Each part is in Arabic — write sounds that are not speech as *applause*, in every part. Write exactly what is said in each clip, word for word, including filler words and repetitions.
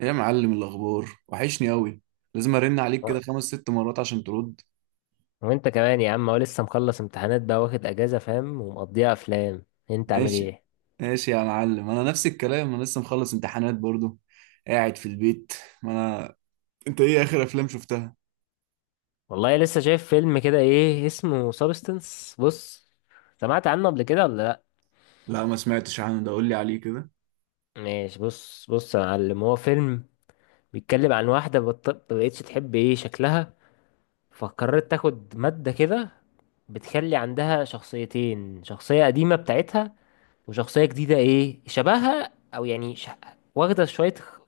ايه يا معلم، الاخبار وحشني قوي. لازم ارن عليك كده آه. خمس ست مرات عشان ترد. وانت كمان يا عم، هو لسه مخلص امتحانات بقى واخد اجازة، فاهم؟ ومقضيها افلام. انت عامل ماشي. ايه؟ ماشي يا معلم، انا نفس الكلام، انا لسه مخلص امتحانات برضو. قاعد في البيت. ما انا انت ايه اخر افلام شفتها؟ والله لسه شايف فيلم كده، ايه اسمه، سابستنس. بص، سمعت عنه قبل كده ولا لا؟ لا ما سمعتش عنه، ده قول لي عليه كده. ماشي، بص بص يا معلم، هو فيلم بيتكلم عن واحدة بط- ما بقتش تحب ايه شكلها، فقررت تاخد مادة كده بتخلي عندها شخصيتين، شخصية قديمة بتاعتها وشخصية جديدة ايه شبهها، او يعني ش... واخدة شوية خ-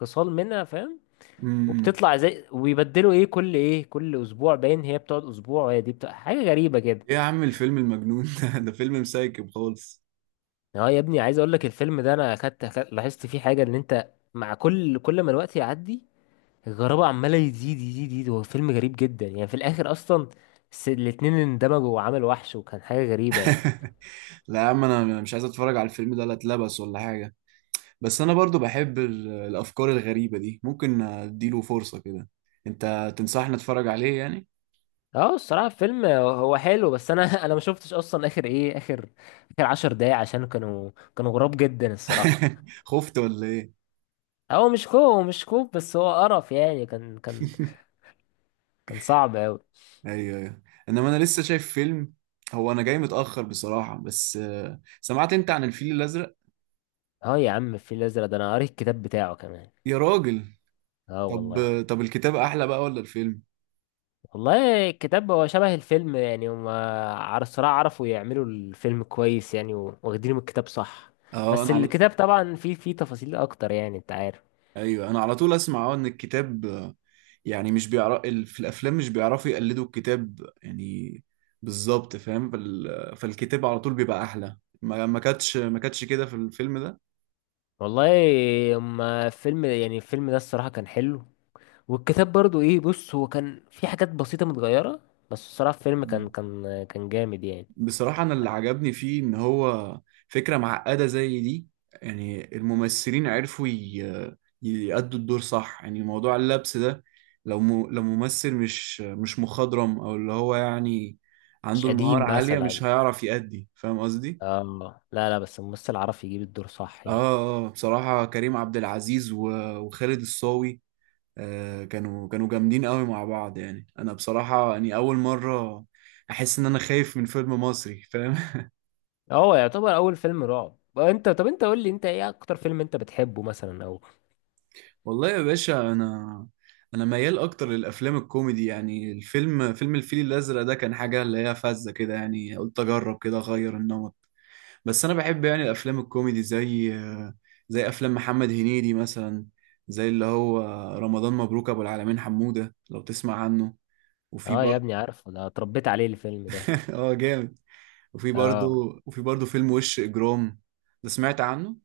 خصال منها، فاهم. امم. وبتطلع زي وبيبدلوا ايه كل ايه كل اسبوع، باين هي بتقعد اسبوع وهي دي بتقعد، حاجه غريبه كده. ايه يا عم الفيلم المجنون ده *laughs* ده فيلم مسايكب خالص. اه يا ابني، عايز اقول لك الفيلم ده انا اخدت أخدت- لاحظت فيه حاجه، ان انت مع كل كل ما الوقت يعدي الغرابه عماله يزيد يزيد يزيد. هو فيلم غريب جدا يعني، في الاخر اصلا الس- الاتنين اندمجوا وعملوا وحش، وكان حاجه غريبه يعني. *laughs* لا يا عم، انا أنا مش عايز اتفرج على الفيلم ده، لا اتلبس ولا حاجه. بس انا برضو بحب ال- الافكار الغريبه دي، ممكن اديله فرصه كده. انت تنصحني اتفرج عليه يعني؟ اه، الصراحه الفيلم هو حلو، بس انا *laughs* انا ما شفتش اصلا اخر ايه اخر اخر عشر دقايق، عشان كانوا كانوا غراب جدا الصراحه. *laughs* خفت ولا ايه؟ هو مش كوب مش كوب، بس هو قرف يعني، كان كان كان صعب أوي. ايوه ايوه. انما انا لسه شايف فيلم. هو انا جاي متأخر بصراحة، بس آه، سمعت انت عن الفيل الازرق؟ اه يا عم، الفيل الأزرق ده أنا قريت الكتاب بتاعه كمان. يا راجل. اه طب والله. طب الكتاب احلى بقى ولا الفيلم؟ والله الكتاب هو شبه الفيلم يعني، هما على الصراحة عرفوا يعملوا الفيلم كويس يعني، و- واخدينه من الكتاب صح. اه بس انا على... الكتاب طبعا فيه فيه تفاصيل أكتر، يعني أنت عارف. ايوه انا على طول اسمع اه ان الكتاب، آه، يعني مش بيعرف في الافلام، مش بيعرفوا يقلدوا الكتاب يعني. بالظبط فاهم، فال... فالكتاب على طول بيبقى احلى، ما ما كانتش ما كانتش كده في الفيلم. والله، هما فيلم يعني الفيلم ده الصراحة كان حلو، والكتاب برضو إيه، بص، هو كان في حاجات بسيطة متغيرة، بس الصراحة الفيلم كان ده كان كان جامد يعني. بصراحة أنا اللي عجبني فيه إن هو فكرة معقدة زي دي. يعني الممثلين عرفوا ي- يأدوا الدور صح، يعني موضوع اللبس ده. لو م... لو ممثل مش مش مخضرم، أو اللي هو يعني مش عنده المهارة قديم عالية، مش مثلا. هيعرف يأدي، فاهم قصدي؟ اه لا لا، بس الممثل عرف يجيب الدور صح آه يعني. آه، بصراحة كريم عبد العزيز و... وخالد الصاوي. آه، كانوا كانوا جامدين قوي مع بعض، يعني أنا بصراحة يعني أول مرة أحس إن أنا خايف من فيلم مصري، فاهم؟ هو يعتبر اول فيلم رعب. انت، طب انت قول لي، انت ايه اكتر فيلم انت بتحبه مثلا، او... والله يا باشا، انا انا ميال اكتر للافلام الكوميدي، يعني الفيلم فيلم الفيل الازرق ده كان حاجه اللي هي فذه كده، يعني قلت اجرب كده اغير النمط. بس انا بحب يعني الافلام الكوميدي، زي زي افلام محمد هنيدي مثلا، زي اللي هو رمضان مبروك ابو العالمين حموده، لو تسمع عنه. وفي اه يا برضه. ابني، عارفه، ده اتربيت عليه الفيلم ده. *laughs* اه جامد. وفي برضه اه. وفي برضه فيلم وش اجرام، ده سمعت عنه.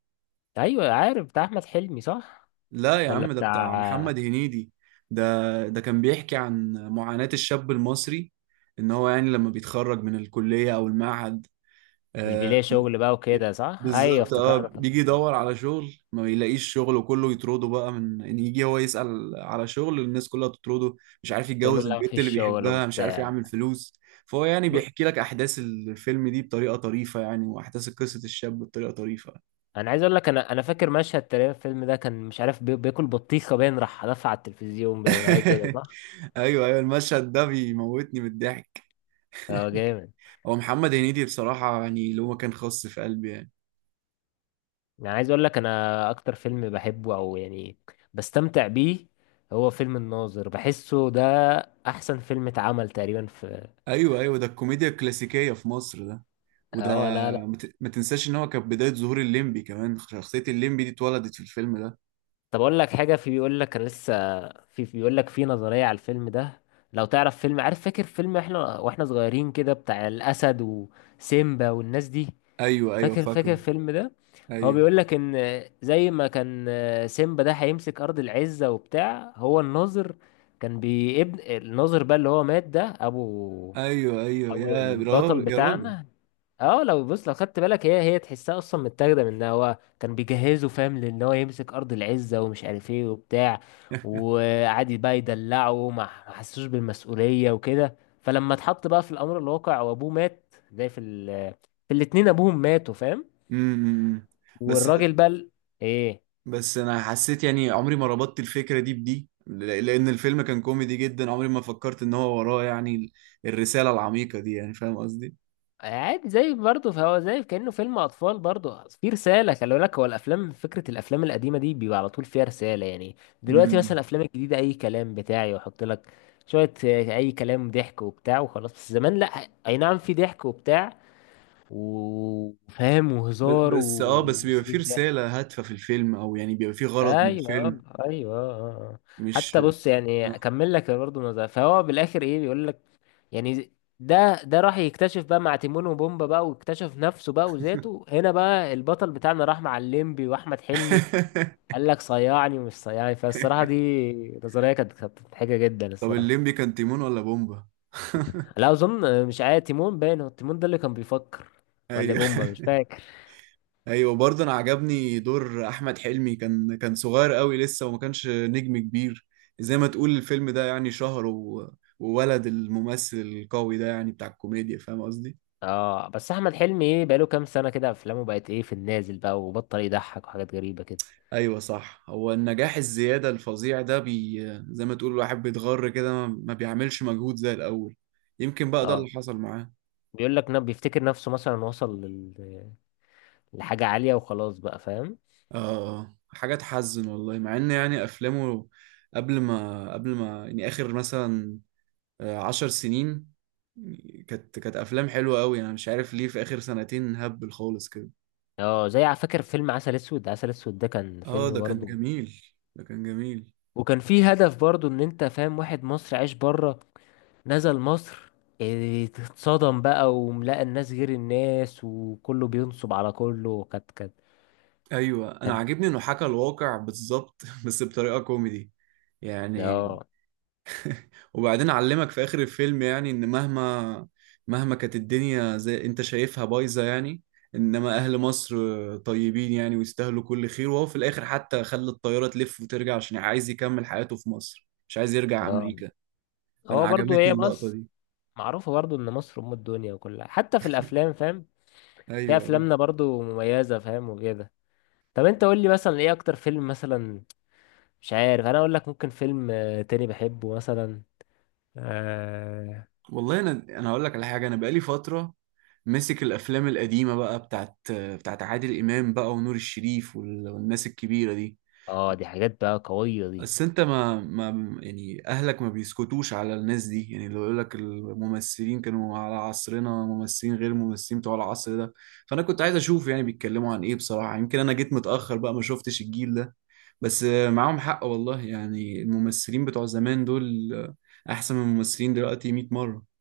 ايوه عارف بتاع احمد حلمي، صح؟ لا يا ولا عم، ده بتاع بتاع... محمد هنيدي. ده ده كان بيحكي عن معاناة الشاب المصري، ان هو يعني لما بيتخرج من الكلية او المعهد. مش آه. بيلاقي شغل بقى وكده، صح، ايوه بالظبط، اه افتكرت. بيجي يدور على شغل، ما بيلاقيش شغل، وكله يطرده بقى، من ان يجي هو يسأل على شغل، الناس كلها تطرده. مش عارف تقول له يتجوز لا البنت مفيش اللي شغل بيحبها، مش عارف وبتاع. يعمل فلوس. فهو يعني ب... بيحكي لك احداث الفيلم دي بطريقة طريفة، يعني واحداث قصة الشاب بطريقة طريفة. انا عايز اقول لك، انا انا فاكر مشهد تقريبا في الفيلم ده، كان مش عارف بي... بياكل بطيخه، باين راح دفع على التلفزيون باين حاجه كده، *laughs* صح. ايوه ايوه، المشهد ده بيموتني من الضحك. اه جامد. هو محمد هنيدي بصراحة يعني اللي هو كان خاص في قلبي يعني. يعني عايز اقول لك انا اكتر فيلم بحبه، او يعني بستمتع بيه، هو فيلم الناظر. بحسه ده احسن فيلم اتعمل تقريبا في... أيوه أيوه، ده الكوميديا الكلاسيكية في مصر ده. وده اه لا لا. ما ت- ما تنساش إن هو كان بداية ظهور الليمبي، كمان شخصية الليمبي دي اتولدت في الفيلم ده. طب اقول لك حاجه، في بيقول لك انا لسه، في في بيقول لك في نظريه على الفيلم ده. لو تعرف فيلم، عارف فاكر فيلم احنا واحنا صغيرين كده بتاع الاسد وسيمبا والناس دي؟ أيوه أيوه، فاكر فاكر فاكره. الفيلم ده؟ هو أيوه بيقول لك ان زي ما كان سيمبا ده هيمسك ارض العزة وبتاع، هو الناظر كان بيبن الناظر بقى اللي هو مات، ده ابو أيوه أيوه ابو يا البطل راجل يا راجل. بتاعنا. اه لو بص، لو خدت بالك هي هي تحسها اصلا متاخده من إن هو كان بيجهزه فاهم، لان هو يمسك ارض العزه، ومش عارف ايه وبتاع، وقعد بقى يدلعه، ما ما حسوش بالمسؤوليه وكده. فلما اتحط بقى في الامر الواقع وابوه مات، زي في ال... في الاتنين ابوهم ماتوا، فاهم. امم. إمم، إمم. بس والراجل بقى ال- ايه، بس أنا حسيت يعني عمري ما ربطت الفكرة دي بدي، ل- لأن الفيلم كان كوميدي جدا، عمري ما فكرت إن هو وراه يعني ال- الرسالة العميقة دي، يعني فاهم قصدي؟ عادي زي برضه، فهو زي كأنه فيلم اطفال برضه، في رسالة. خلي بالك، هو الافلام فكرة الافلام القديمة دي بيبقى على طول فيها رسالة يعني. دلوقتي مثلا إمم. الافلام الجديدة اي كلام بتاعي، ويحط لك شوية آه، اي كلام ضحك وبتاع وخلاص. بس زمان لا، اي نعم في ضحك وبتاع وفاهم ب- وهزار بس اه بس بيبقى فيه وسريك ضحك. رسالة هادفة في الفيلم، او يعني بيبقى فيه غرض من ايوه، آه، الفيلم. ايوه، آه، آه، آه. مش حتى بص، يعني آه. اكمل لك برضه نظرة، فهو بالاخر ايه بيقول لك، يعني ده ده راح يكتشف بقى مع تيمون وبومبا بقى، واكتشف نفسه بقى وذاته. هنا بقى البطل بتاعنا راح مع الليمبي واحمد حلمي، *laughs* قال لك صيعني ومش صيعني. فالصراحه دي نظريه كانت كانت مضحكه جدا طب، الصراحه. الليمبي كان تيمون ولا بومبا؟ *laughs* لا اظن، مش عارف، تيمون باين هو تيمون ده اللي كان بيفكر، ولا ايوه بومبا، مش فاكر. ايوه، برضه انا عجبني دور احمد حلمي، كان كان صغير قوي لسه، وما كانش نجم كبير. زي ما تقول الفيلم ده يعني شهر و... وولد الممثل القوي ده يعني بتاع الكوميديا، فاهم قصدي؟ اه بس احمد حلمي، ايه، بقاله كام سنه كده، افلامه بقت ايه، في النازل بقى وبطل يضحك وحاجات غريبه كده. ايوه صح، هو النجاح الزياده الفظيع ده بي زي ما تقول الواحد بيتغر كده، ما ما بيعملش مجهود زي الاول. يمكن بقى ده اللي اه، حصل معاه. بيقول لك نب بيفتكر نفسه مثلا وصل لل... لحاجة عالية وخلاص بقى، فاهم. اه. آه. حاجه تحزن والله، مع ان يعني افلامه قبل ما قبل ما يعني اخر مثلا آه، عشر سنين، كانت كانت افلام حلوه قوي. انا مش عارف ليه في اخر سنتين هبل خالص كده. اه، زي على فكرة فيلم عسل اسود، عسل اسود ده كان اه، فيلم ده كان برضه، جميل. ده كان جميل. وكان فيه هدف برضه، ان انت فاهم واحد مصري عايش بره، نزل مصر، إيه، اتصدم بقى وملاقى الناس غير الناس، وكله بينصب على كله، كانت كانت ايوه انا كانت- عاجبني انه حكى الواقع بالظبط، *laughs* بس بطريقه كوميدي يعني. اه وبعدين علمك في آخر الفيلم يعني إن مهما مهما كانت الدنيا زي أنت شايفها بايظة يعني، إنما أهل مصر طيبين يعني ويستاهلوا كل خير، وهو في الآخر حتى خلى الطيارة تلف وترجع عشان عايز يكمل حياته في مصر، مش عايز يرجع اه، أمريكا. فأنا هو برضه عجبتني هي اللقطة مصر دي. معروفة برضه ان مصر ام الدنيا وكلها، حتى في الافلام، فاهم، في أيوه أيوه. افلامنا برضه مميزة، فاهم وكده. طب انت قول لي مثلا ايه اكتر فيلم مثلا، مش عارف، انا اقول لك ممكن فيلم آه، تاني بحبه مثلا. اه. والله، أنا أنا هقول لك على حاجة، أنا بقالي فترة ماسك الأفلام القديمة بقى، بتاعت بتاعت عادل إمام بقى ونور الشريف وال- والناس الكبيرة دي. آه، دي حاجات بقى قوية دي. بس انت ما ما يعني اهلك ما بيسكتوش على الناس دي، يعني لو يقول لك الممثلين كانوا على عصرنا، ممثلين غير الممثلين بتوع العصر ده. فانا كنت عايز اشوف يعني بيتكلموا عن ايه بصراحة، يمكن انا جيت متأخر بقى ما شفتش الجيل ده. بس آه، معاهم حق والله، يعني الممثلين بتوع زمان دول آه، احسن من الممثلين دلوقتي مية مرة.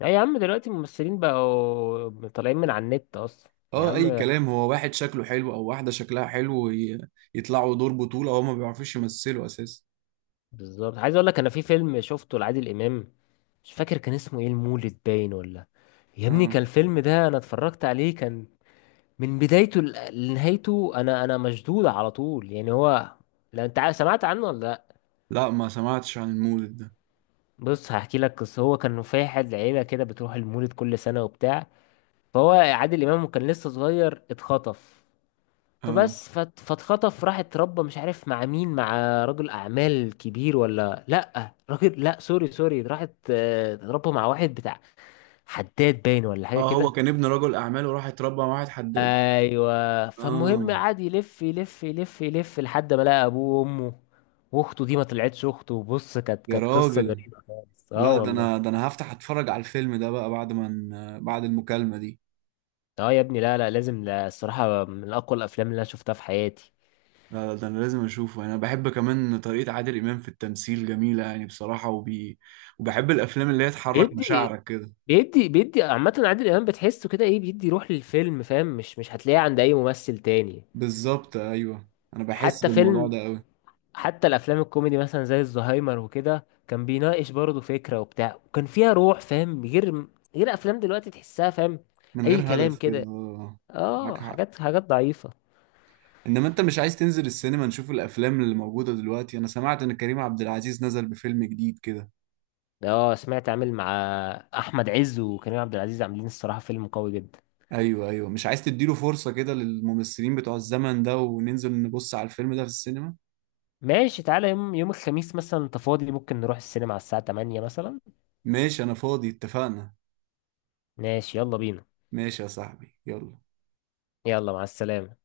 لا يا عم، دلوقتي الممثلين بقوا طالعين من على النت اصلا، يا اه، اي عم. كلام، هو واحد شكله حلو او واحدة شكلها حلو ي- يطلعوا دور بطولة، هو ما بيعرفوش يمثلوا اساسا. بالظبط، عايز اقول لك انا في فيلم شفته لعادل امام، مش فاكر كان اسمه ايه، المولد باين، ولا... يا ابني، اه. كان الفيلم ده انا اتفرجت عليه، كان من بدايته ل- لنهايته، انا انا مشدود على طول يعني. هو، لو انت عا- سمعت عنه ولا لا؟ لا ما سمعتش عن المولد ده. بص هحكي لك قصة، هو كان فاحل عيلة كده بتروح المولد كل سنة وبتاع، فهو عادل امام كان لسه صغير، اتخطف. اه. فبس فات- فاتخطف راح اتربى، مش عارف مع مين، مع رجل اعمال كبير، ولا لا راجل، لا سوري سوري، راحت آه، اتربى مع واحد بتاع حداد باين ولا حاجه اه، هو كده. كان ابن رجل اعمال وراح اتربى مع واحد حداد. ايوه. فالمهم اه قعد يلف يلف يلف يلف لحد ما لقى ابوه وامه واخته، دي ما طلعتش اخته، بص، كانت يا كانت قصه راجل. غريبه خالص، اه لا، ده انا والله. ده انا هفتح اتفرج على الفيلم ده بقى، بعد ما ن- بعد المكالمة دي. اه يا ابني، لا لا لازم، لا الصراحه من اقوى الافلام اللي انا شفتها في حياتي. لا لا، ده انا لازم اشوفه، انا بحب كمان طريقة عادل امام في التمثيل جميلة يعني بصراحة، وبي... وبحب الافلام اللي هي تحرك بيدي. مشاعرك كده. بيدي بيدي عامة عادل إمام بتحسه كده، إيه، بيدي روح للفيلم، فاهم، مش مش هتلاقيه عند أي ممثل تاني. بالظبط ايوه. انا بحس حتى بالموضوع فيلم ده قوي. حتى الأفلام الكوميدي مثلا زي الزهايمر وكده، كان بيناقش برضه فكرة وبتاع، وكان فيها روح، فاهم، غير غير أفلام دلوقتي تحسها، فاهم، من أي غير كلام هدف كده، كده. آه، معاك آه حق. حاجات حاجات ضعيفة. انما انت مش عايز تنزل السينما نشوف الافلام اللي موجودة دلوقتي؟ انا سمعت ان كريم عبد العزيز نزل بفيلم جديد كده. آه سمعت، عامل مع أحمد عز وكريم عبد العزيز، عاملين الصراحة فيلم قوي جدا. ايوه ايوه، مش عايز تديله فرصة كده للممثلين بتوع الزمن ده وننزل نبص على الفيلم ده في السينما؟ ماشي، تعالى يوم يوم الخميس مثلا، أنت فاضي، ممكن نروح السينما على الساعة تمانية مثلا. ماشي، انا فاضي، اتفقنا. ماشي يلا بينا. ماشي يا صاحبي، يلا. يلا مع السلامة.